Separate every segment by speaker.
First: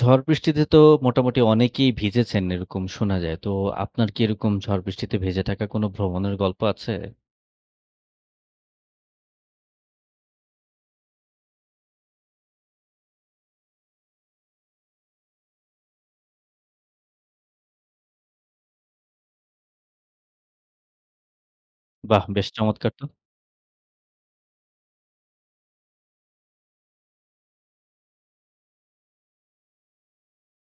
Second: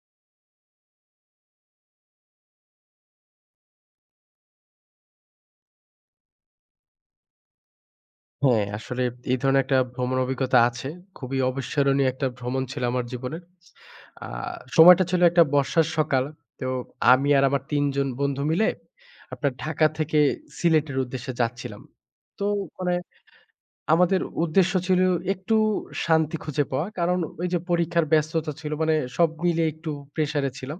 Speaker 1: ঝড় বৃষ্টিতে তো মোটামুটি অনেকেই ভিজেছেন এরকম শোনা যায়। তো আপনার কি এরকম ঝড় বৃষ্টিতে ভেজে থাকা কোনো ভ্রমণের গল্প আছে?
Speaker 2: হ্যাঁ, আসলে এই ধরনের একটা ভ্রমণ অভিজ্ঞতা আছে। খুবই অবিস্মরণীয় একটা ভ্রমণ ছিল আমার জীবনের। আ সময়টা ছিল একটা বর্ষার সকাল। তো আমি আর আমার ৩ জন বন্ধু মিলে আপনার ঢাকা থেকে সিলেটের উদ্দেশ্যে যাচ্ছিলাম।
Speaker 1: বাহ!
Speaker 2: তো
Speaker 1: বেশ চমৎকার
Speaker 2: মানে
Speaker 1: তো।
Speaker 2: আমাদের উদ্দেশ্য ছিল একটু শান্তি খুঁজে পাওয়া। কারণ ওই যে পরীক্ষার ব্যস্ততা ছিল, মানে সব মিলিয়ে একটু প্রেশারে ছিলাম।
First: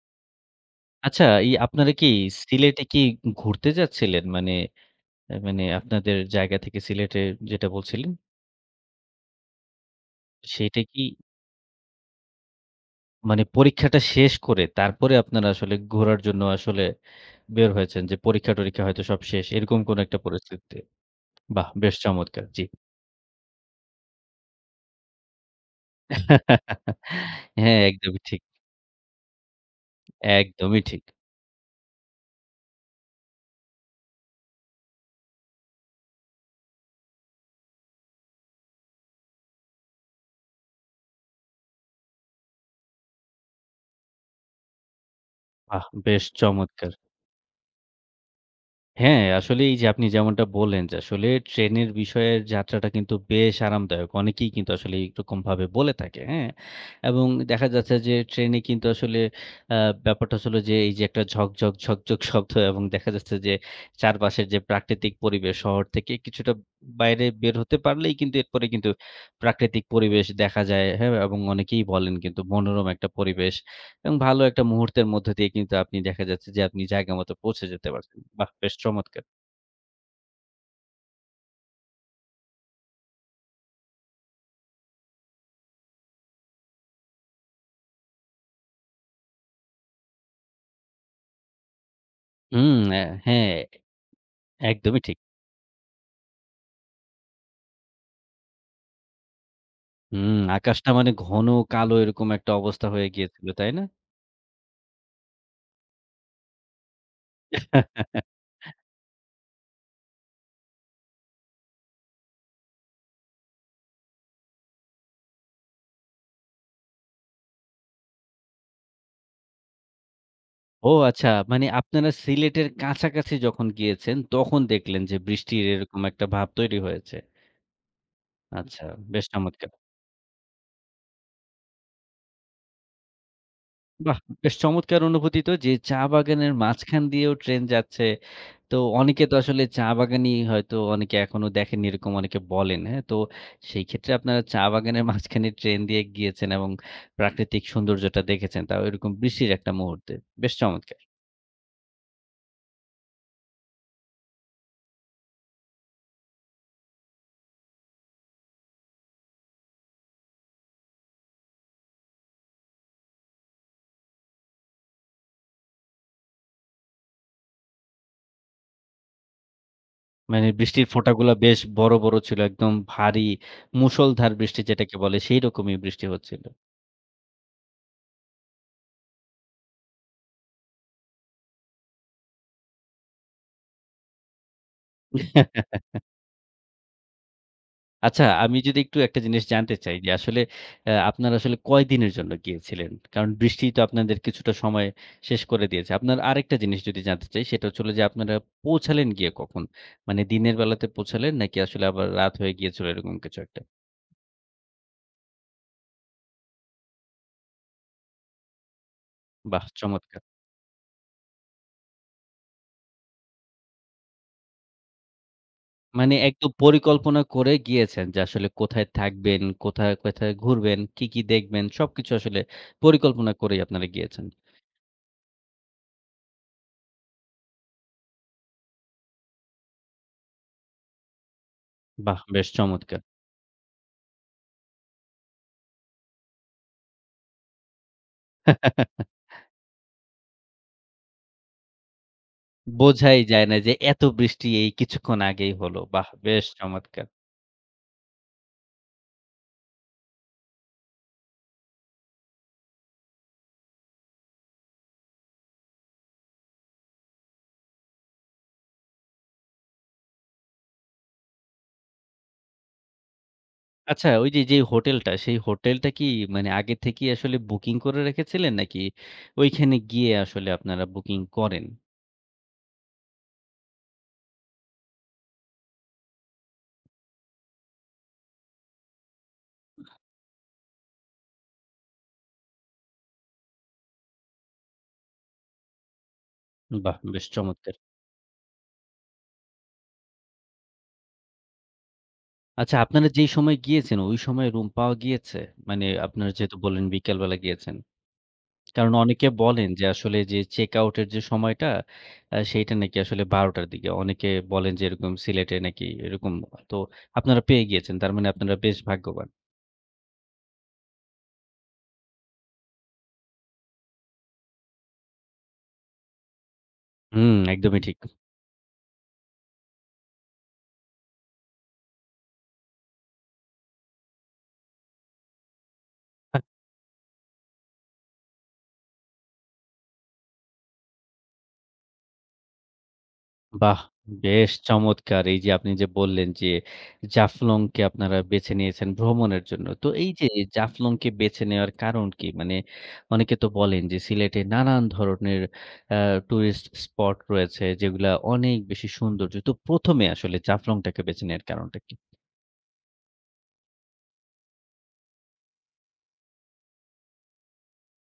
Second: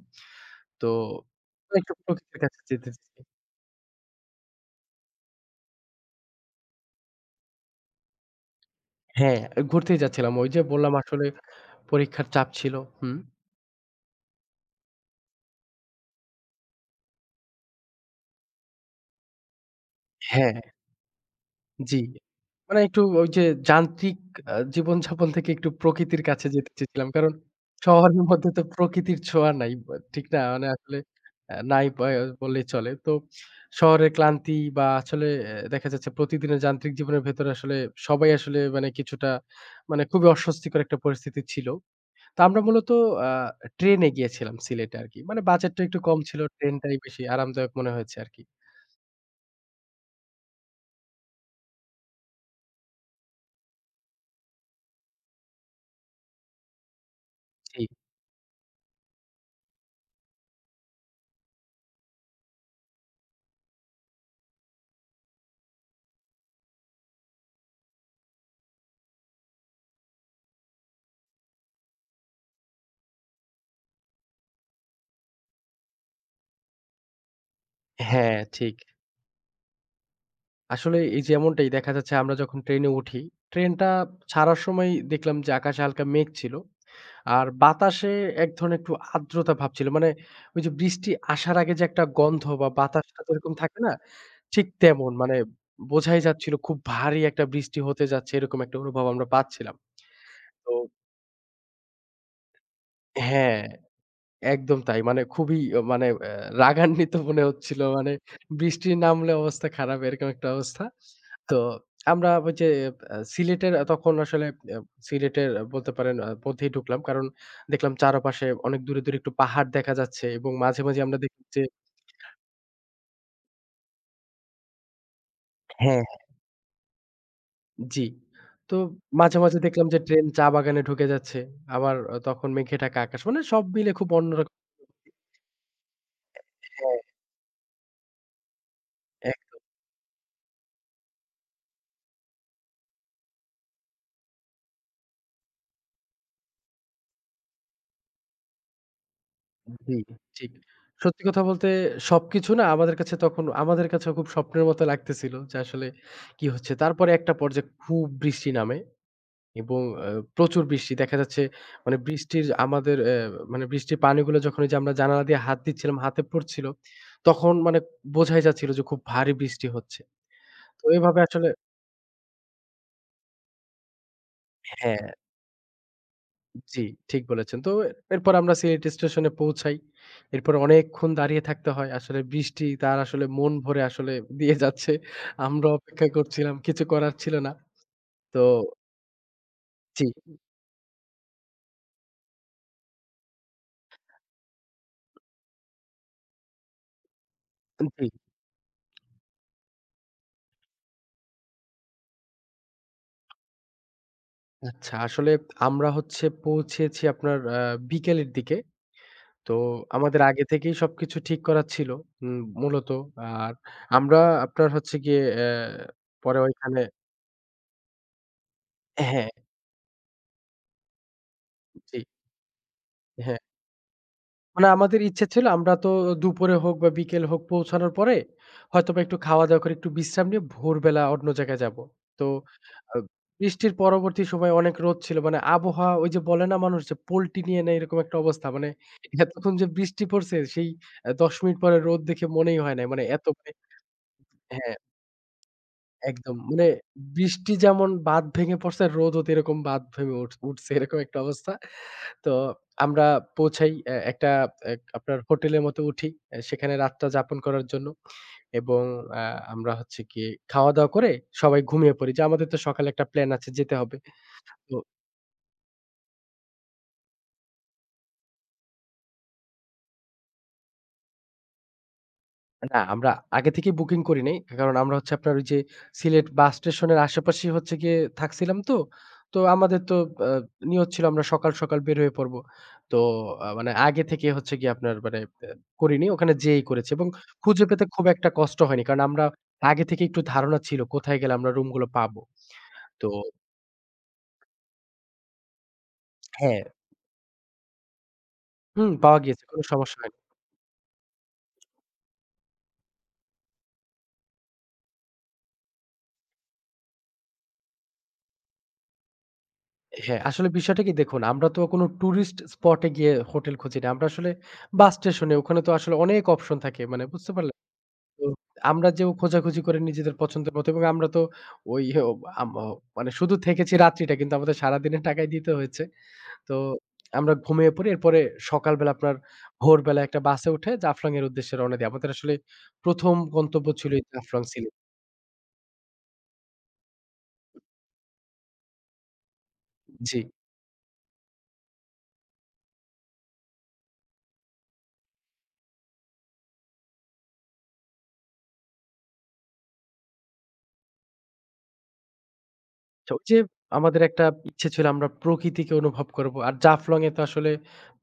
Speaker 2: তো
Speaker 1: আচ্ছা এই আপনারা
Speaker 2: একটু
Speaker 1: কি
Speaker 2: প্রকৃতির কাছে
Speaker 1: সিলেটে
Speaker 2: যেতে
Speaker 1: কি
Speaker 2: চাই।
Speaker 1: ঘুরতে যাচ্ছিলেন? মানে মানে আপনাদের জায়গা থেকে সিলেটে যেটা বলছিলেন,
Speaker 2: হ্যাঁ, ঘুরতেই যাচ্ছিলাম। ওই যে
Speaker 1: সেইটা
Speaker 2: বললাম
Speaker 1: কি
Speaker 2: আসলে পরীক্ষার চাপ ছিল। হুম।
Speaker 1: মানে পরীক্ষাটা শেষ করে তারপরে আপনারা আসলে ঘোরার জন্য আসলে বের হয়েছেন যে পরীক্ষা-টরীক্ষা হয়তো সব শেষ এরকম কোনো একটা
Speaker 2: হ্যাঁ।
Speaker 1: পরিস্থিতিতে। বাহ! বেশ
Speaker 2: জি।
Speaker 1: চমৎকার। জি।
Speaker 2: মানে একটু ওই যে যান্ত্রিক জীবনযাপন থেকে একটু প্রকৃতির কাছে যেতে চেয়েছিলাম। কারণ
Speaker 1: হ্যাঁ,
Speaker 2: শহরের
Speaker 1: একদমই ঠিক।
Speaker 2: মধ্যে তো প্রকৃতির ছোঁয়া নাই। বা ঠিক না? মানে
Speaker 1: একদমই
Speaker 2: আসলে
Speaker 1: ঠিক।
Speaker 2: নাই বয় বললেই চলে। তো শহরের ক্লান্তি বা আসলে দেখা যাচ্ছে প্রতিদিনের যান্ত্রিক জীবনের ভেতরে আসলে সবাই আসলে মানে কিছুটা মানে খুবই অস্বস্তিকর একটা পরিস্থিতি ছিল। তো আমরা মূলত আ ট্রেনে গিয়েছিলাম সিলেটে আরকি। মানে বাজেটটা
Speaker 1: বাহ!
Speaker 2: একটু কম
Speaker 1: বেশ
Speaker 2: ছিল।
Speaker 1: চমৎকার!
Speaker 2: ট্রেনটাই বেশি আরামদায়ক মনে হয়েছে আরকি।
Speaker 1: হ্যাঁ, আসলে এই যে আপনি যেমনটা বললেন যে আসলে ট্রেনের বিষয়ের যাত্রাটা কিন্তু বেশ আরামদায়ক। অনেকেই কিন্তু আসলে এরকমভাবে বলে থাকে, হ্যাঁ? এবং দেখা
Speaker 2: জি।
Speaker 1: যাচ্ছে যে ট্রেনে কিন্তু আসলে আ ব্যাপারটা হলো যে এই যে একটা ঝকঝক, ঝকঝক শব্দ এবং দেখা যাচ্ছে যে চারপাশের যে প্রাকৃতিক পরিবেশ শহর থেকে কিছুটা বাইরে বের হতে পারলেই কিন্তু এরপরে কিন্তু প্রাকৃতিক পরিবেশ দেখা যায়, হ্যাঁ? এবং অনেকেই বলেন কিন্তু মনোরম একটা পরিবেশ। এবং ভালো একটা মুহূর্তের মধ্য দিয়ে কিন্তু আপনি দেখা যাচ্ছে যে আপনি জায়গা মতো পৌঁছে যেতে পারছেন।
Speaker 2: হ্যাঁ,
Speaker 1: বাহ! বেশ
Speaker 2: ঠিক।
Speaker 1: চমৎকার।
Speaker 2: আসলে এই যেমনটাই দেখা যাচ্ছে আমরা যখন ট্রেনে উঠি, ট্রেনটা ছাড়ার সময় দেখলাম যে আকাশে হালকা মেঘ ছিল। আর বাতাসে এক ধরনের একটু আর্দ্রতা ভাব ছিল। মানে ওই যে বৃষ্টি আসার আগে যে একটা গন্ধ বা
Speaker 1: হুম,
Speaker 2: বাতাসটা যেরকম
Speaker 1: হ্যাঁ,
Speaker 2: থাকে না? ঠিক
Speaker 1: একদমই
Speaker 2: তেমন।
Speaker 1: ঠিক।
Speaker 2: মানে বোঝাই যাচ্ছিল খুব ভারী একটা বৃষ্টি হতে যাচ্ছে, এরকম একটা অনুভব আমরা পাচ্ছিলাম।
Speaker 1: হুম,
Speaker 2: তো
Speaker 1: আকাশটা মানে ঘন কালো এরকম একটা অবস্থা হয়ে গিয়েছিল,
Speaker 2: হ্যাঁ।
Speaker 1: তাই না?
Speaker 2: একদম তাই। মানে খুবই অ মানে অ্যা রাগান্বিত মনে হচ্ছিল। মানে বৃষ্টি নামলে অবস্থা খারাপ, এরকম একটা অবস্থা। তো আমরা ওই যে সিলেটের তখন আসলে আ সিলেটের বলতে পারেন মধ্যেই ঢুকলাম। কারণ দেখলাম চারপাশে অনেক দূরে, দূরে একটু পাহাড় দেখা যাচ্ছে এবং মাঝে,
Speaker 1: ও
Speaker 2: মাঝে আমরা
Speaker 1: আচ্ছা,
Speaker 2: দেখি যে
Speaker 1: মানে আপনারা সিলেটের কাছাকাছি যখন গিয়েছেন তখন দেখলেন যে বৃষ্টির এরকম
Speaker 2: হ্যাঁ।
Speaker 1: একটা ভাব তৈরি হয়েছে।
Speaker 2: জি। তো
Speaker 1: আচ্ছা, বেশ
Speaker 2: মাঝে, মাঝে
Speaker 1: চমৎকার।
Speaker 2: দেখলাম যে ট্রেন চা বাগানে ঢুকে যাচ্ছে। আবার আহ, তখন মেঘে ঢাকা আকাশ। মানে সব মিলে খুব
Speaker 1: বাহ! বেশ
Speaker 2: অন্যরকম।
Speaker 1: চমৎকার অনুভূতি তো যে চা বাগানের
Speaker 2: হ্যাঁ।
Speaker 1: মাঝখান দিয়েও ট্রেন যাচ্ছে। তো অনেকে তো
Speaker 2: এক
Speaker 1: আসলে চা বাগানই হয়তো অনেকে এখনো দেখেননি এরকম অনেকে বলেন, হ্যাঁ? তো সেই ক্ষেত্রে আপনারা চা বাগানের মাঝখানে ট্রেন দিয়ে গিয়েছেন এবং প্রাকৃতিক সৌন্দর্যটা দেখেছেন। তাও এরকম বৃষ্টির একটা
Speaker 2: জি,
Speaker 1: মুহূর্তে।
Speaker 2: ঠিক।
Speaker 1: বেশ চমৎকার।
Speaker 2: সত্যি কথা বলতে সবকিছু না আমাদের কাছে তখন আমাদের কাছেও খুব স্বপ্নের মতো লাগতেছিল যে আসলে কি হচ্ছে। তারপরে একটা পর্যায়ে খুব বৃষ্টি নামে এবং আ প্রচুর বৃষ্টি। দেখা যাচ্ছে মানে বৃষ্টির আমাদের মানে বৃষ্টির পানিগুলো যখন ওই যে আমরা জানালা দিয়ে হাত দিচ্ছিলাম, হাতে পড়ছিল, তখন মানে বোঝাই যাচ্ছিল যে খুব ভারী বৃষ্টি হচ্ছে।
Speaker 1: মানে
Speaker 2: তো
Speaker 1: বৃষ্টির
Speaker 2: এভাবে
Speaker 1: ফোঁটাগুলা
Speaker 2: আসলে
Speaker 1: বেশ বড়, বড় ছিল। একদম ভারী মুষলধার বৃষ্টি যেটাকে
Speaker 2: হ্যাঁ।
Speaker 1: বলে সেই রকমই বৃষ্টি হচ্ছিল।
Speaker 2: জি, ঠিক বলেছেন। তো এরপর আমরা সিলেট স্টেশনে পৌঁছাই। এরপর অনেকক্ষণ দাঁড়িয়ে থাকতে হয়। আসলে বৃষ্টি তার আসলে মন ভরে আসলে দিয়ে যাচ্ছে। আমরা অপেক্ষা করছিলাম। কিছু করার ছিল না।
Speaker 1: আচ্ছা,
Speaker 2: তো
Speaker 1: আমি যদি একটু একটা জিনিস জানতে চাই
Speaker 2: জি,
Speaker 1: যে আসলে আপনারা আসলে কয়দিনের জন্য গিয়েছিলেন? কারণ বৃষ্টি তো আপনাদের কিছুটা সময় শেষ করে দিয়েছে। আপনার আরেকটা জিনিস যদি জানতে চাই সেটা হচ্ছে হলো যে
Speaker 2: জি।
Speaker 1: আপনারা পৌঁছালেন গিয়ে কখন? মানে দিনের বেলাতে পৌঁছালেন নাকি আসলে আবার রাত হয়ে গিয়েছিল এরকম কিছু একটা?
Speaker 2: আচ্ছা আসলে আমরা হচ্ছে পৌঁছেছি আপনার বিকেলের দিকে। তো
Speaker 1: বাহ!
Speaker 2: আমাদের
Speaker 1: চমৎকার।
Speaker 2: আগে থেকেই সবকিছু ঠিক করা ছিল উম মূলত। আর আমরা আপনার হচ্ছে গিয়ে
Speaker 1: মানে
Speaker 2: পরে
Speaker 1: একদম
Speaker 2: ওইখানে
Speaker 1: পরিকল্পনা করে গিয়েছেন যে আসলে কোথায়
Speaker 2: হ্যাঁ,
Speaker 1: থাকবেন, কোথায়, কোথায় ঘুরবেন, কি, কি দেখবেন
Speaker 2: জি,
Speaker 1: সবকিছু আসলে পরিকল্পনা
Speaker 2: হ্যাঁ।
Speaker 1: করেই আপনারা গিয়েছেন।
Speaker 2: মানে আমাদের ইচ্ছে ছিল আমরা তো দুপুরে হোক বা বিকেল হোক পৌঁছানোর পরে হয়তোবা একটু খাওয়া-দাওয়া করে একটু বিশ্রাম নিয়ে ভোরবেলা অন্য জায়গায় যাব।
Speaker 1: বাহ!
Speaker 2: তো
Speaker 1: বেশ
Speaker 2: আ
Speaker 1: চমৎকার।
Speaker 2: বৃষ্টির পরবর্তী সময়ে অনেক রোদ ছিল। মানে আবহাওয়া ওই যে বলে না মানুষ যে পল্টি নিয়ে নেয়, এরকম একটা অবস্থা। মানে এতক্ষণ যে বৃষ্টি পড়ছে সেই ১০ মিনিট পরে রোদ দেখে মনেই হয় নাই। মানে
Speaker 1: বোঝাই
Speaker 2: এত
Speaker 1: যায়
Speaker 2: মানে
Speaker 1: না যে এত বৃষ্টি এই
Speaker 2: হ্যাঁ,
Speaker 1: কিছুক্ষণ আগেই হলো। বাহ!
Speaker 2: একদম।
Speaker 1: বেশ
Speaker 2: মানে
Speaker 1: চমৎকার।
Speaker 2: বৃষ্টি যেমন বাঁধ ভেঙে পড়ছে, রোদও তো এরকম বাঁধ ভেঙে উঠছে, এরকম একটা অবস্থা। তো আমরা পৌঁছাই এ একটা এ আপনার হোটেলের মতো উঠি। এ সেখানে রাতটা যাপন করার জন্য। এবং আ আমরা হচ্ছে গিয়ে খাওয়া-দাওয়া করে সবাই ঘুমিয়ে পড়ি। যে আমাদের তো সকালে একটা প্ল্যান আছে যেতে হবে।
Speaker 1: আচ্ছা ওই যে, যে
Speaker 2: তো
Speaker 1: হোটেলটা সেই হোটেলটা কি মানে আগে থেকেই আসলে বুকিং করে রেখেছিলেন নাকি ওইখানে গিয়ে আসলে আপনারা বুকিং করেন?
Speaker 2: না, আমরা আগে থেকেই বুকিং করি নাই। কারণ আমরা হচ্ছে আপনার ওই যে সিলেট বাস স্টেশনের আশেপাশেই হচ্ছে গিয়ে থাকছিলাম তো। তো আমাদের তো আ নিয়ত ছিল আমরা সকাল, সকাল বের হয়ে পড়ব। তো মানে আগে থেকে হচ্ছে গিয়ে আপনার মানে আ করিনি। ওখানে যেয়েই করেছি
Speaker 1: বাহ!
Speaker 2: এবং
Speaker 1: বেশ
Speaker 2: খুঁজে
Speaker 1: চমৎকার।
Speaker 2: পেতে খুব একটা কষ্ট হয়নি। কারণ আমরা আগে থেকে একটু ধারণা ছিল কোথায় গেলে আমরা রুমগুলো পাবো।
Speaker 1: আচ্ছা
Speaker 2: তো
Speaker 1: আপনারা যেই সময় গিয়েছেন ওই সময় রুম পাওয়া গিয়েছে? মানে আপনারা যেহেতু
Speaker 2: হ্যাঁ,
Speaker 1: বললেন বিকেল বেলা গিয়েছেন।
Speaker 2: হুম,
Speaker 1: কারণ
Speaker 2: পাওয়া
Speaker 1: অনেকে
Speaker 2: গিয়েছে। কোনো
Speaker 1: বলেন যে
Speaker 2: সমস্যা
Speaker 1: আসলে
Speaker 2: হয়নি।
Speaker 1: যে চেক আউট এর যে সময়টা সেইটা নাকি আসলে ১২:০০ র দিকে। অনেকে বলেন যে এরকম সিলেটে নাকি এরকম। তো আপনারা পেয়ে গিয়েছেন। তার মানে আপনারা বেশ ভাগ্যবান।
Speaker 2: হ্যাঁ, আসলে বিষয়টা কি দেখুন, আমরা তো কোনো টুরিস্ট স্পট এ গিয়ে হোটেল খুঁজি না। আমরা আসলে বাস স্টেশনে ওখানে তো আসলে অনেক অপশন থাকে। মানে বুঝতে
Speaker 1: হুম,
Speaker 2: পারলেন?
Speaker 1: একদমই ঠিক।
Speaker 2: তো আমরা যেও খোঁজাখুঁজি করে নিজেদের পছন্দের মতো এবং আমরা তো ওই ও আম অ মানে শুধু থেকেছি রাত্রিটা, কিন্তু আমাদের সারাদিনের টাকাই দিতে হয়েছে। তো আমরা ঘুমিয়ে পড়ি। এরপরে সকালবেলা আপনার ভোরবেলা একটা বাসে উঠে জাফলং এর উদ্দেশ্যে রওনা দেই। আমাদের আসলে ১ম গন্তব্য
Speaker 1: বাহ!
Speaker 2: ছিল এই জাফলং
Speaker 1: বেশ
Speaker 2: সিলেট।
Speaker 1: চমৎকার! এই যে আপনি যে বললেন যে জাফলংকে আপনারা বেছে নিয়েছেন ভ্রমণের জন্য। তো এই
Speaker 2: জি।
Speaker 1: যে জাফলংকে বেছে নেওয়ার কারণ কি? মানে অনেকে তো বলেন যে সিলেটে নানান ধরনের আ টুরিস্ট স্পট রয়েছে যেগুলা অনেক বেশি সৌন্দর্য। তো ১ম এ আসলে জাফলংটাকে বেছে নেওয়ার কারণটা কি?
Speaker 2: আচ্ছা, ওই যে আমাদের একটা ইচ্ছে ছিল আমরা প্রকৃতিকে অনুভব করব। আর জাফলং এ তো আসলে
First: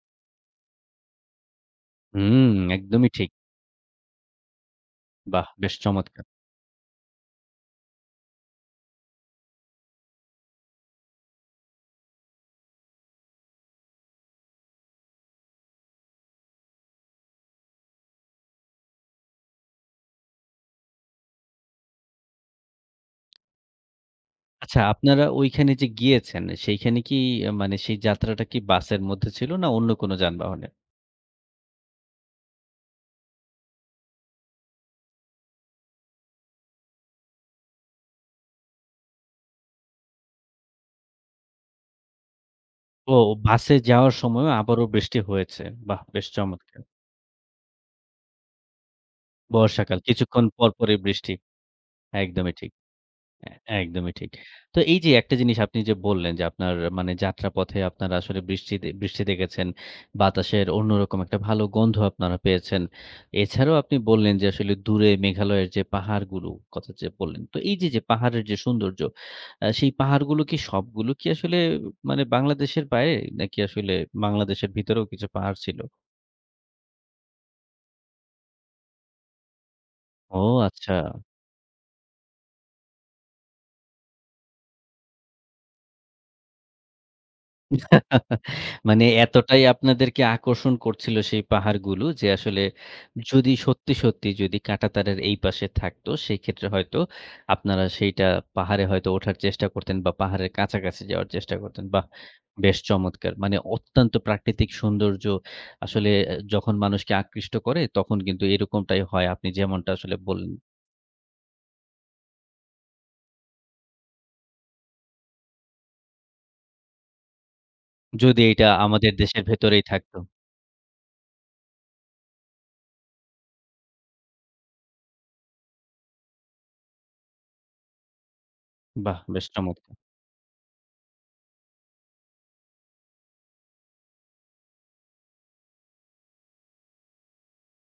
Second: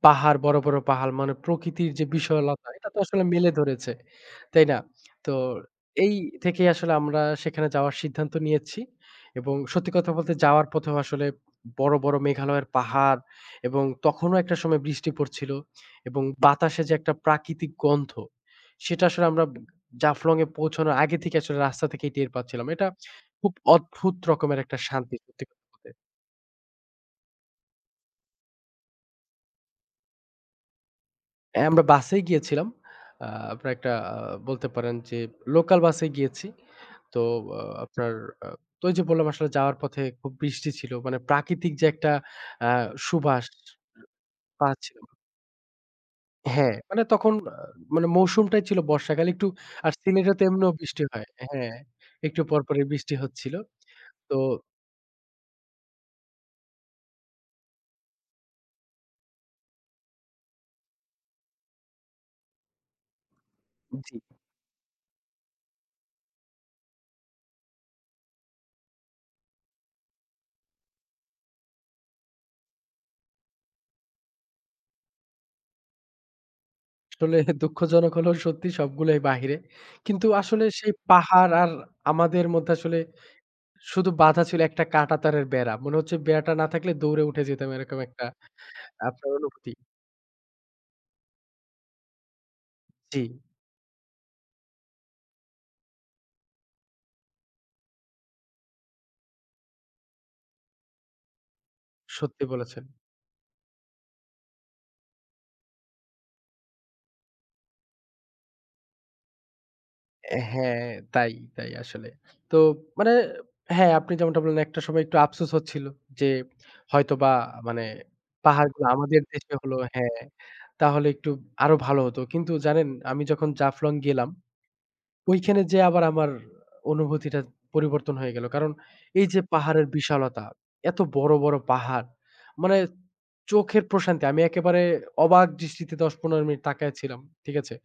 Speaker 2: পাহাড়, বড়, বড় পাহাড়, মানে প্রকৃতির যে
Speaker 1: হুম,
Speaker 2: বিশালতা এটা তো
Speaker 1: একদমই
Speaker 2: আসলে
Speaker 1: ঠিক।
Speaker 2: মেলে ধরেছে। তাই না? তো
Speaker 1: বাহ! বেশ
Speaker 2: এই
Speaker 1: চমৎকার!
Speaker 2: থেকেই আসলে আমরা সেখানে যাওয়ার সিদ্ধান্ত নিয়েছি। এবং সত্যি কথা বলতে যাওয়ার পথেও আসলে বড়, বড় মেঘালয়ের পাহাড় এবং তখনও একটা সময় বৃষ্টি পড়ছিল এবং বাতাসে যে একটা প্রাকৃতিক গন্ধ, সেটা আসলে আমরা জাফলং এ পৌঁছানোর আগে থেকে আসলে রাস্তা থেকেই টের পাচ্ছিলাম। এটা খুব অদ্ভুত রকমের একটা
Speaker 1: আচ্ছা
Speaker 2: শান্তি
Speaker 1: আপনারা
Speaker 2: সত্যি কথা
Speaker 1: ওইখানে যে
Speaker 2: বলতে।
Speaker 1: গিয়েছেন সেইখানে কি মানে সেই যাত্রাটা কি বাসের মধ্যে ছিল না অন্য কোনো যানবাহনে?
Speaker 2: হ্যাঁ, আমরা বাসেই গিয়েছিলাম। আ আপনার একটা বলতে পারেন যে লোকাল বাসে গিয়েছি। তো আ আপনার আ তো ওই যে বললাম আসলে যাওয়ার পথে খুব বৃষ্টি ছিল। মানে প্রাকৃতিক যে একটা আ
Speaker 1: ও
Speaker 2: সুবাস
Speaker 1: বাসে যাওয়ার সময়ও আবারও
Speaker 2: পাচ্ছিলাম।
Speaker 1: বৃষ্টি হয়েছে। বাহ! বেশ
Speaker 2: হ্যাঁ,
Speaker 1: চমৎকার।
Speaker 2: মানে তখন মানে মৌসুমটাই ছিল বর্ষাকাল, একটু আর
Speaker 1: বর্ষাকাল
Speaker 2: সিলেটে তো
Speaker 1: কিছুক্ষণ
Speaker 2: এমনিও
Speaker 1: পরপরই
Speaker 2: বৃষ্টি হয়।
Speaker 1: বৃষ্টি।
Speaker 2: হ্যাঁ, একটু
Speaker 1: একদমই ঠিক।
Speaker 2: পরপরই বৃষ্টি
Speaker 1: এ
Speaker 2: হচ্ছিল।
Speaker 1: একদমই ঠিক।
Speaker 2: তো
Speaker 1: তো এই যে একটা জিনিস আপনি যে বললেন যে আপনার মানে যাত্রাপথে আপনারা আসলে বৃষ্টিতে বৃষ্টি দেখেছেন, বাতাসের অন্যরকম একটা ভালো গন্ধ আপনারা পেয়েছেন। এছাড়াও আপনি
Speaker 2: জি।
Speaker 1: বললেন যে আসলে দূরে মেঘালয়ের যে পাহাড়গুলো কথা যে বললেন। তো এই যে, যে পাহাড়ের যে সৌন্দর্য, সেই পাহাড়গুলো কি সবগুলো কি আসলে মানে বাংলাদেশের বাইরে নাকি আসলে বাংলাদেশের ভিতরেও কিছু পাহাড় ছিল?
Speaker 2: আসলে দুঃখজনক হলেও সত্যি সবগুলাই বাহিরে। কিন্তু
Speaker 1: ও
Speaker 2: আসলে সেই
Speaker 1: আচ্ছা।
Speaker 2: পাহাড় আর আমাদের মধ্যে আসলে শুধু বাধা ছিল একটা কাঁটা তারের বেড়া। মনে হচ্ছে বেড়াটা না থাকলে দৌড়ে উঠে যেতাম, এরকম একটা
Speaker 1: মানে
Speaker 2: আপনার
Speaker 1: এতটাই
Speaker 2: অনুভূতি।
Speaker 1: আপনাদেরকে আকর্ষণ করছিল সেই পাহাড়গুলো যে আসলে
Speaker 2: জি,
Speaker 1: যদি সত্যি, সত্যি যদি কাঁটাতারের এই পাশে থাকতো সেক্ষেত্রে হয়তো আপনারা সেইটা পাহাড়ে হয়তো ওঠার চেষ্টা করতেন বা পাহাড়ের কাছাকাছি যাওয়ার চেষ্টা করতেন। বাহ!
Speaker 2: সত্যি
Speaker 1: বেশ
Speaker 2: বলেছেন।
Speaker 1: চমৎকার। মানে অত্যন্ত প্রাকৃতিক সৌন্দর্য আসলে যখন মানুষকে আকৃষ্ট করে তখন কিন্তু এরকমটাই হয় আপনি যেমনটা আসলে বললেন।
Speaker 2: হ্যাঁ, তাই, তাই আসলে। তো মানে হ্যাঁ, আপনি যেমনটা বললেন একটা সময় একটু আফসোস হচ্ছিল যে হয়তোবা মানে
Speaker 1: যদি এইটা
Speaker 2: পাহাড়গুলো
Speaker 1: আমাদের
Speaker 2: আমাদের
Speaker 1: দেশের
Speaker 2: দেশে হলো
Speaker 1: ভেতরেই থাকতো।
Speaker 2: হ্যাঁ, তাহলে একটু আরো ভালো হতো। কিন্তু জানেন আমি যখন জাফলং গেলাম ওইখানে যেয়ে আবার আমার অনুভূতিটা পরিবর্তন হয়ে গেল। কারণ
Speaker 1: বাহ!
Speaker 2: এই যে
Speaker 1: বেশ
Speaker 2: পাহাড়ের
Speaker 1: চমৎকার।
Speaker 2: বিশালতা, এত বড়, বড় পাহাড়, মানে চোখের প্রশান্তি। আমি একেবারে অবাক দৃষ্টিতে ১০-১৫ মিনিট তাকায় ছিলাম। ঠিক আছে?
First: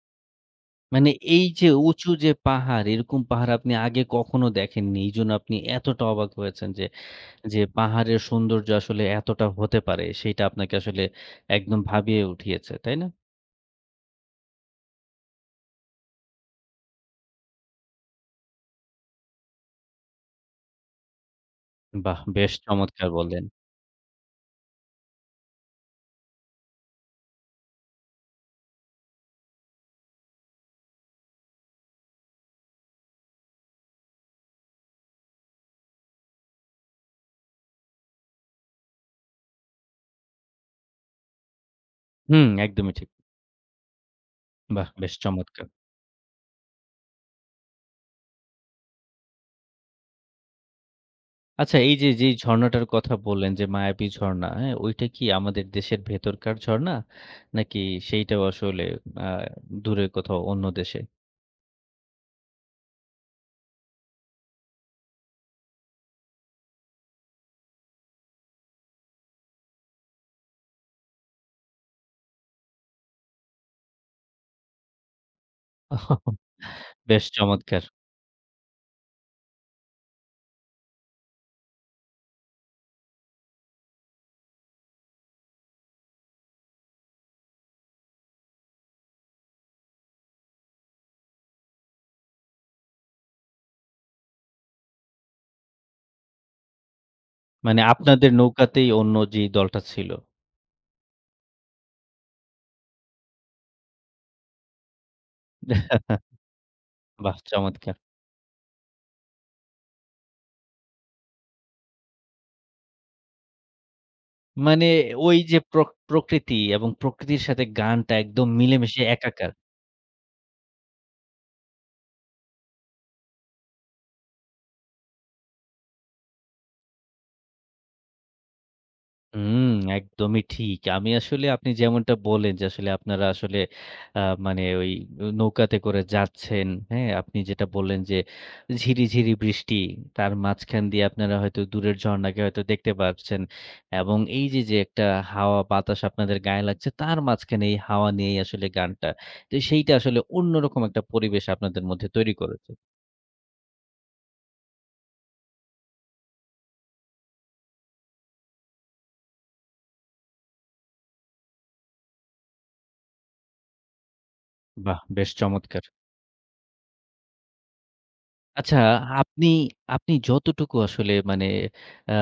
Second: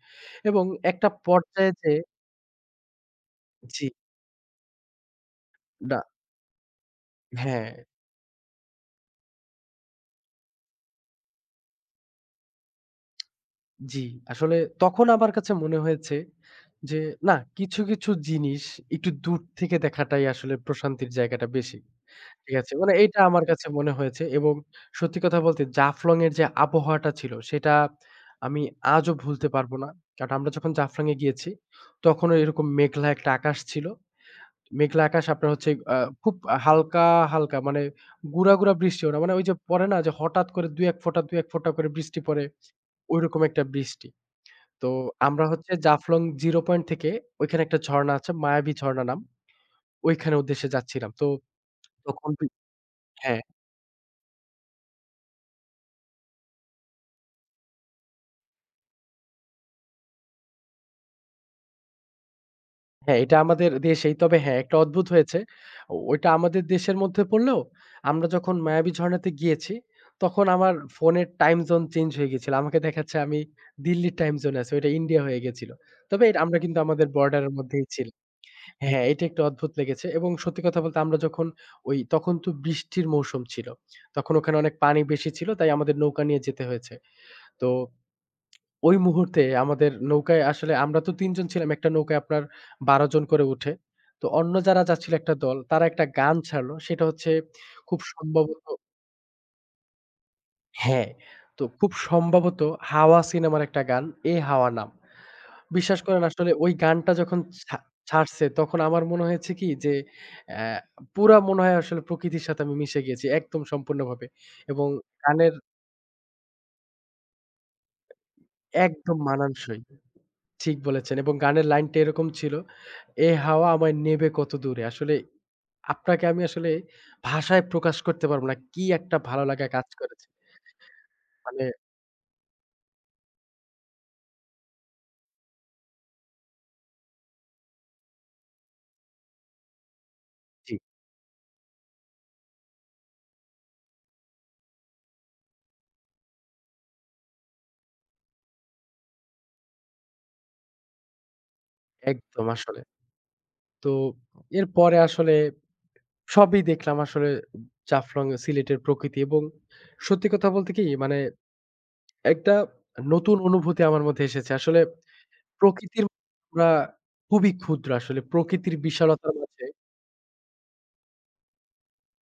Speaker 2: এবং একটা
Speaker 1: মানে এই যে
Speaker 2: পর্যায়ে যেয়ে
Speaker 1: উঁচু যে পাহাড়, এরকম পাহাড় আপনি
Speaker 2: জি,
Speaker 1: আগে কখনো দেখেননি। এইজন্য আপনি
Speaker 2: না
Speaker 1: এতটা অবাক হয়েছেন যে, যে
Speaker 2: হ্যাঁ,
Speaker 1: পাহাড়ের সৌন্দর্য আসলে এতটা হতে পারে, সেইটা আপনাকে আসলে একদম ভাবিয়ে উঠিয়েছে, তাই না?
Speaker 2: জি। আসলে তখন আমার কাছে মনে হয়েছে যে, না কিছু, কিছু জিনিস একটু দূর থেকে দেখাটাই আসলে প্রশান্তির জায়গাটা বেশি।
Speaker 1: বাহ! বেশ
Speaker 2: ঠিক আছে। মানে
Speaker 1: চমৎকার
Speaker 2: এইটা আমার
Speaker 1: বললেন।
Speaker 2: কাছে মনে হয়েছে এবং সত্যি কথা বলতে জাফলং এর যে আবহাওয়াটা ছিল সেটা আমি আজও ভুলতে পারবো না। কারণ আমরা যখন জাফলং এ গিয়েছি তখনও এরকম মেঘলা একটা আকাশ ছিল। মেঘলা আকাশ আপনার হচ্ছে খুব হালকা, হালকা মানে গুড়া, গুড়া বৃষ্টিও না। মানে ওই যে পড়ে না যে হঠাৎ করে ২-১ ফোঁটা ২-১ ফোঁটা করে বৃষ্টি পড়ে,
Speaker 1: হুম, একদমই ঠিক।
Speaker 2: ঐরকম একটা বৃষ্টি।
Speaker 1: বাহ!
Speaker 2: তো
Speaker 1: বেশ
Speaker 2: আমরা
Speaker 1: চমৎকার।
Speaker 2: হচ্ছে জাফলং জিরো পয়েন্ট থেকে ওইখানে একটা ঝর্ণা আছে, মায়াবী ঝর্ণা নাম। ওইখানে উদ্দেশ্যে যাচ্ছিলাম। তো
Speaker 1: আচ্ছা এই যে
Speaker 2: তখন
Speaker 1: যেই
Speaker 2: বি
Speaker 1: ঝর্ণাটার কথা
Speaker 2: হ্যাঁ।
Speaker 1: বললেন যে, মায়াবী ঝর্ণা, হ্যাঁ? ওইটা কি আমাদের দেশের ভেতরকার ঝর্ণা? নাকি সেইটাও আসলে আ দূরে কোথাও অন্য দেশে?
Speaker 2: হ্যাঁ, এটা আমাদের দেশেই। তবে হ্যাঁ, একটা অদ্ভুত হয়েছে। ও ওইটা আমাদের দেশের মধ্যে পড়লেও আমরা যখন মায়াবী ঝরণাতে গিয়েছি, তখন আমার ফোনের টাইম জোন চেঞ্জ হয়ে গেছিল। আমাকে দেখাচ্ছে আমি দিল্লির টাইম জোনে আছি, ওইটা ইন্ডিয়া হয়ে গেছিল। তবে এটা আমরা কিন্তু আমাদের
Speaker 1: বেশ
Speaker 2: বর্ডারের
Speaker 1: চমৎকার।
Speaker 2: মধ্যেই ছিলাম। হ্যাঁ, এটা একটু অদ্ভুত লেগেছে এবং সত্যি কথা বলতে আমরা যখন ওই তখন তো বৃষ্টির মৌসুম ছিল। তখন ওখানে অনেক পানি বেশি ছিল, তাই আমাদের নৌকা নিয়ে যেতে হয়েছে। তো ওই মুহূর্তে আমাদের নৌকায় আসলে আমরা তো ৩ জন ছিলাম। একটা নৌকায় আপনার ১২ জন করে উঠে। তো অন্য যারা যাচ্ছিল একটা দল, তারা একটা গান ছাড়লো। সেটা হচ্ছে
Speaker 1: মানে
Speaker 2: খুব
Speaker 1: আপনাদের
Speaker 2: সম্ভবত
Speaker 1: নৌকাতেই অন্য যে দলটা ছিল।
Speaker 2: হ্যাঁ, তো খুব সম্ভবত 'হাওয়া' সিনেমার একটা গান, 'এ হাওয়া' নাম। বিশ্বাস করেন আসলে ওই গানটা
Speaker 1: বাহ!
Speaker 2: যখন ছা
Speaker 1: চমৎকার।
Speaker 2: ছাড়ছে তখন আমার মনে হয়েছে কি যে অ্যা পুরা মনে হয় আসলে প্রকৃতির সাথে আমি মিশে গিয়েছি একদম সম্পূর্ণভাবে এবং
Speaker 1: মানে ওই
Speaker 2: গানের
Speaker 1: যে প্রকৃতি এবং প্রকৃতির সাথে গানটা একদম মিলেমিশে
Speaker 2: একদম
Speaker 1: একাকার।
Speaker 2: মানানসই। ঠিক বলেছেন এবং গানের লাইনটা এরকম ছিল, "এ হাওয়া আমায় নেবে কতদূরে।" আসলে আপনাকে আমি আসলে ভাষায় প্রকাশ করতে পারব না। কি একটা ভালো
Speaker 1: হুম,
Speaker 2: লাগা কাজ করেছে।
Speaker 1: একদমই ঠিক। আমি আসলে
Speaker 2: মানে
Speaker 1: আপনি যেমনটা বললেন যে আসলে আপনারা আসলে আ মানে ওই নৌকাতে করে যাচ্ছেন, হ্যাঁ? আপনি যেটা বললেন যে ঝিরিঝিরি বৃষ্টি, তার
Speaker 2: জি,
Speaker 1: মাঝখান দিয়ে আপনারা হয়তো দূরের ঝরনাকে হয়তো দেখতে পাচ্ছেন এবং এই যে, যে একটা হাওয়া বাতাস আপনাদের গায়ে লাগছে তার মাঝখানে এই হাওয়া নিয়েই আসলে গানটা। তো সেইটা আসলে অন্যরকম একটা পরিবেশ আপনাদের মধ্যে তৈরি
Speaker 2: একদম
Speaker 1: করেছে।
Speaker 2: আসলে। তো এরপরে আসলে সবই দেখলাম আসলে জাফলং, সিলেটের প্রকৃতি এবং সত্যি কথা বলতে কি মানে একটা নতুন অনুভূতি আমার মধ্যে এসেছে। আসলে
Speaker 1: বাহ! বেশ চমৎকার।
Speaker 2: প্রকৃতির আমরা খুবই ক্ষুদ্র আসলে প্রকৃতির
Speaker 1: আচ্ছা,
Speaker 2: বিশালতার
Speaker 1: আপনি
Speaker 2: মাঝে
Speaker 1: আপনি যতটুকু আসলে মানে আ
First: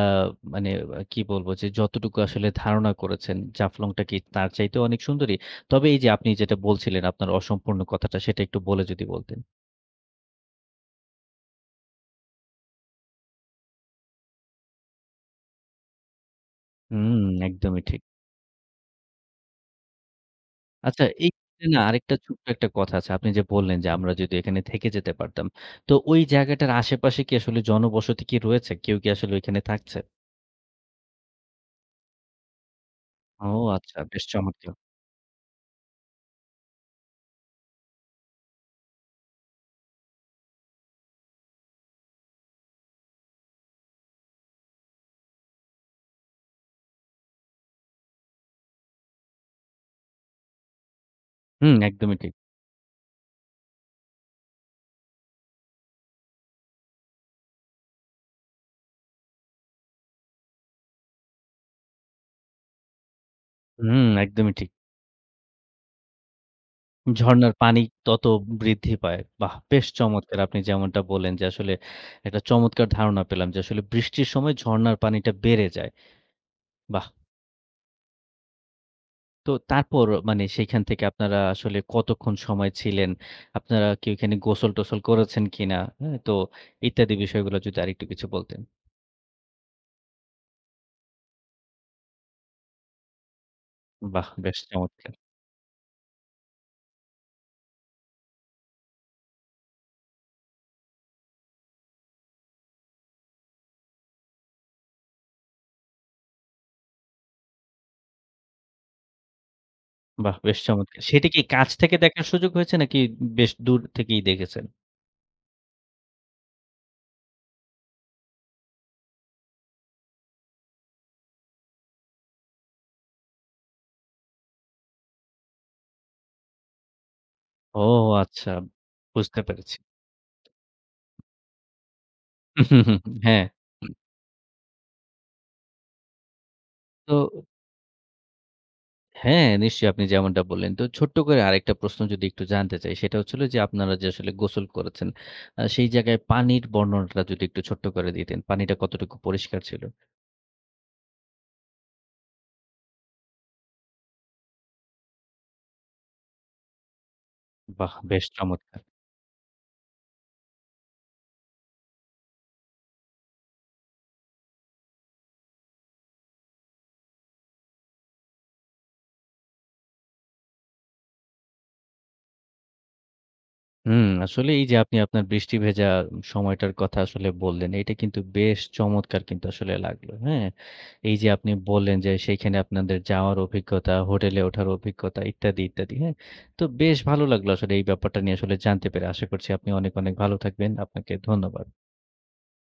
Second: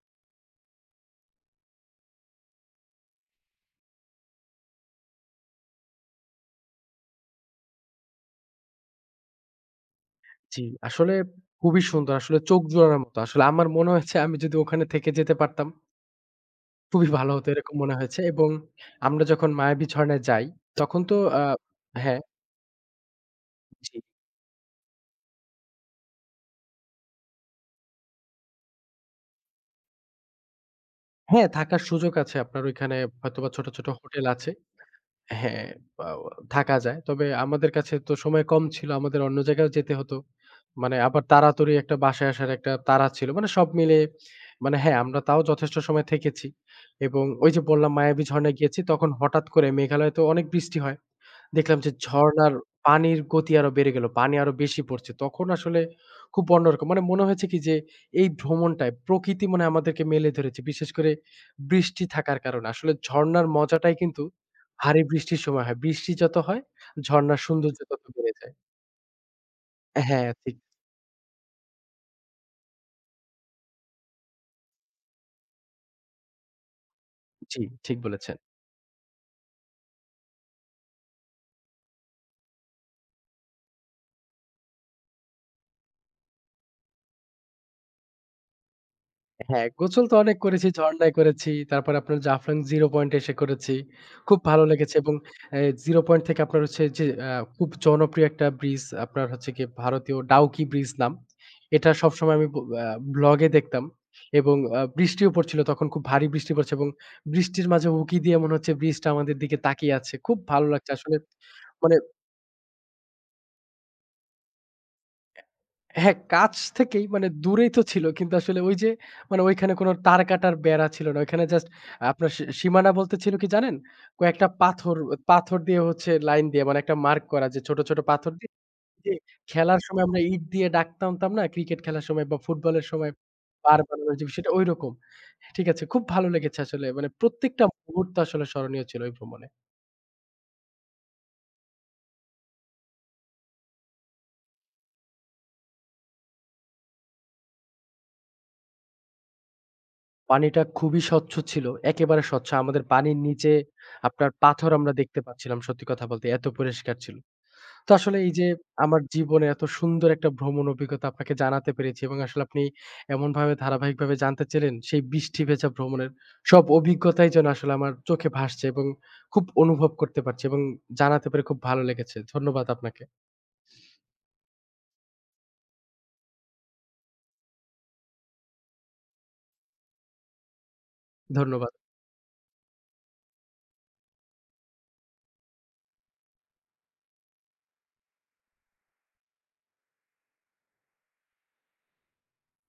Speaker 1: মানে কি বলবো যে যতটুকু আসলে ধারণা করেছেন জাফলং টা কি তার চাইতেও অনেক সুন্দরী? তবে এই যে আপনি যেটা বলছিলেন আপনার অসম্পূর্ণ কথাটা সেটা একটু বলে যদি বলতেন।
Speaker 2: জি, আসলে খুবই সুন্দর। আসলে চোখ জোড়ানোর মতো। আসলে আমার মনে হয়েছে আমি যদি ওখানে থেকে যেতে পারতাম, খুবই
Speaker 1: হুম,
Speaker 2: ভালো হতো এরকম
Speaker 1: একদমই
Speaker 2: মনে
Speaker 1: ঠিক।
Speaker 2: হয়েছে এবং আমরা যখন মায়াবী ঝরণায় যাই, তখন
Speaker 1: আচ্ছা
Speaker 2: তো
Speaker 1: এই ক্ষেত্রে না আরেকটা
Speaker 2: হ্যাঁ,
Speaker 1: ছোট্ট একটা কথা আছে। আপনি যে বললেন যে
Speaker 2: জি।
Speaker 1: আমরা যদি এখানে থেকে যেতে পারতাম। তো ওই জায়গাটার আশেপাশে কি আসলে জনবসতি কি রয়েছে? কেউ কি আসলে ওইখানে থাকছে?
Speaker 2: হ্যাঁ, থাকার সুযোগ আছে আপনার ওইখানে হয়তোবা
Speaker 1: ও
Speaker 2: ছোট, ছোট
Speaker 1: আচ্ছা বেশ
Speaker 2: হোটেল আছে।
Speaker 1: চমৎকার!
Speaker 2: হ্যাঁ, আ থাকা যায়। তবে আমাদের কাছে তো সময় কম ছিল। আমাদের অন্য জায়গায়ও যেতে হতো। মানে আবার তাড়াতাড়ি একটা বাসায় আসার একটা তাড়া ছিল। মানে সব মিলে মানে হ্যাঁ, আমরা তাও যথেষ্ট সময় থেকেছি এবং ওই যে বললাম মায়াবী ঝরণায় গিয়েছি। তখন হঠাৎ করে মেঘালয়ে তো অনেক বৃষ্টি হয়।
Speaker 1: হুম,
Speaker 2: দেখলাম যে
Speaker 1: একদমই ঠিক।
Speaker 2: ঝরনার পানির গতি আরো বেড়ে গেল। পানি আরো বেশি পড়ছে। তখন আসলে খুব অন্যরকম। মানে মনে হয়েছে কি যে এই ভ্রমণটায় প্রকৃতি মনে হয় আমাদেরকে মেলে ধরেছে। বিশেষ করে বৃষ্টি থাকার কারণে। আসলে ঝরনার মজাটাই
Speaker 1: হুম,
Speaker 2: কিন্তু
Speaker 1: একদমই ঠিক।
Speaker 2: ভারী বৃষ্টির সময় হয়। বৃষ্টি যত হয় ঝরনার
Speaker 1: ঝরনার
Speaker 2: সৌন্দর্য
Speaker 1: পানি
Speaker 2: তত
Speaker 1: তত
Speaker 2: বেড়ে যায়।
Speaker 1: বৃদ্ধি পায়। বাহ! বেশ
Speaker 2: হ্যাঁ,
Speaker 1: চমৎকার
Speaker 2: ঠিক
Speaker 1: আপনি যেমনটা বললেন যে আসলে একটা চমৎকার ধারণা পেলাম যে আসলে বৃষ্টির সময় ঝরনার পানিটা বেড়ে যায়। বাহ!
Speaker 2: জি, ঠিক বলেছেন।
Speaker 1: তো তারপর মানে সেইখান থেকে আপনারা আসলে কতক্ষণ সময় ছিলেন? আপনারা কি ওইখানে গোসল-টোসল করেছেন কিনা? হ্যাঁ? তো ইত্যাদি বিষয়গুলো যদি আরেকটু কিছু বলতেন।
Speaker 2: হ্যাঁ, গোসল তো অনেক করেছি, ঝরনায় করেছি। তারপরে আপনার জাফলং জিরো পয়েন্ট এসে করেছি।
Speaker 1: বাহ!
Speaker 2: খুব
Speaker 1: বেশ
Speaker 2: ভালো লেগেছে
Speaker 1: চমৎকার!
Speaker 2: এবং এ জিরো পয়েন্ট থেকে আপনার হচ্ছে যে খুব জনপ্রিয় একটা ব্রিজ আপনার হচ্ছে গিয়ে ভারতীয় ডাউকি ব্রিজ নাম। এটা সবসময় আমি ব আ ব্লগে দেখতাম এবং বৃষ্টিও পড়ছিল তখন খুব ভারী বৃষ্টি পড়ছে এবং বৃষ্টির মাঝে উঁকি দিয়ে মনে হচ্ছে ব্রিজটা আমাদের দিকে তাকিয়ে আছে।
Speaker 1: বাহ!
Speaker 2: খুব
Speaker 1: বেশ
Speaker 2: ভালো লাগছে
Speaker 1: চমৎকার!
Speaker 2: আসলে
Speaker 1: সেটি কি কাছ থেকে
Speaker 2: মানে
Speaker 1: দেখার সুযোগ হয়েছে নাকি বেশ দূর থেকেই দেখেছেন?
Speaker 2: হ্যাঁ, কাছ থেকেই মানে দূরেই তো ছিল। কিন্তু আসলে ওই যে মানে ওইখানে কোনো তার কাটার বেড়া ছিল না। ওইখানে জাস্ট আপনার সীমানা বলতে ছিল কি জানেন? কয়েকটা পাথর, পাথর দিয়ে হচ্ছে লাইন দিয়ে মানে একটা মার্ক করা, যে ছোট,
Speaker 1: ও
Speaker 2: ছোট পাথর দিয়ে
Speaker 1: আচ্ছা,
Speaker 2: যে
Speaker 1: বুঝতে পেরেছি।
Speaker 2: খেলার সময় আমরা ইট দিয়ে দাগ টানতাম না? ক্রিকেট খেলার সময় বা
Speaker 1: হু, হু,
Speaker 2: ফুটবলের
Speaker 1: হু।
Speaker 2: সময়
Speaker 1: হ্যাঁ।
Speaker 2: বার বানানোর যে বিষয়টা ঐরকম। ঠিক আছে? খুব ভালো লেগেছে আসলে। মানে
Speaker 1: তো
Speaker 2: প্রত্যেকটা মুহূর্ত আসলে স্মরণীয় ছিল ওই ভ্রমণে।
Speaker 1: হ্যাঁ, নিশ্চয়ই আপনি যেমনটা বললেন। তো ছোট্ট করে আরেকটা প্রশ্ন যদি একটু জানতে চাই, সেটা হচ্ছিল যে আপনারা যে আসলে গোসল করেছেন, সেই জায়গায় পানির বর্ণনাটা যদি একটু ছোট্ট করে দিতেন। পানিটা কতটুকু পরিষ্কার ছিল?
Speaker 2: পানিটা খুবই স্বচ্ছ ছিল। একেবারে স্বচ্ছ। আমাদের পানির নিচে আপনার পাথর আমরা দেখতে পাচ্ছিলাম সত্যি কথা বলতে। এত পরিষ্কার ছিল। তো
Speaker 1: বাহ!
Speaker 2: আসলে
Speaker 1: বেশ
Speaker 2: এই যে
Speaker 1: চমৎকার।
Speaker 2: আমার জীবনে এত সুন্দর একটা ভ্রমণ অভিজ্ঞতা আপনাকে জানাতে পেরেছি এবং আসলে আপনি এমনভাবে ধারাবাহিকভাবে জানতে চাইলেন, সেই বৃষ্টি ভেজা ভ্রমণের সব অভিজ্ঞতাই যেন আসলে আমার চোখে ভাসছে এবং খুব অনুভব করতে পারছি এবং জানাতে পেরে খুব ভালো লেগেছে। ধন্যবাদ আপনাকে।
Speaker 1: হুম, আসলে এই যে আপনি আপনার বৃষ্টি ভেজা সময়টার কথা আসলে বললেন, এটা কিন্তু বেশ চমৎকার কিন্তু আসলে লাগলো। হ্যাঁ? এই যে আপনি
Speaker 2: ধন্যবাদ।
Speaker 1: বললেন যে সেইখানে আপনাদের যাওয়ার অভিজ্ঞতা, হোটেলে ওঠার অভিজ্ঞতা ইত্যাদি, ইত্যাদি। হ্যাঁ? তো বেশ ভালো লাগলো আসলে এই ব্যাপারটা নিয়ে আসলে জানতে পেরে। আশা করছি আপনি অনেক, অনেক ভালো থাকবেন। আপনাকে ধন্যবাদ।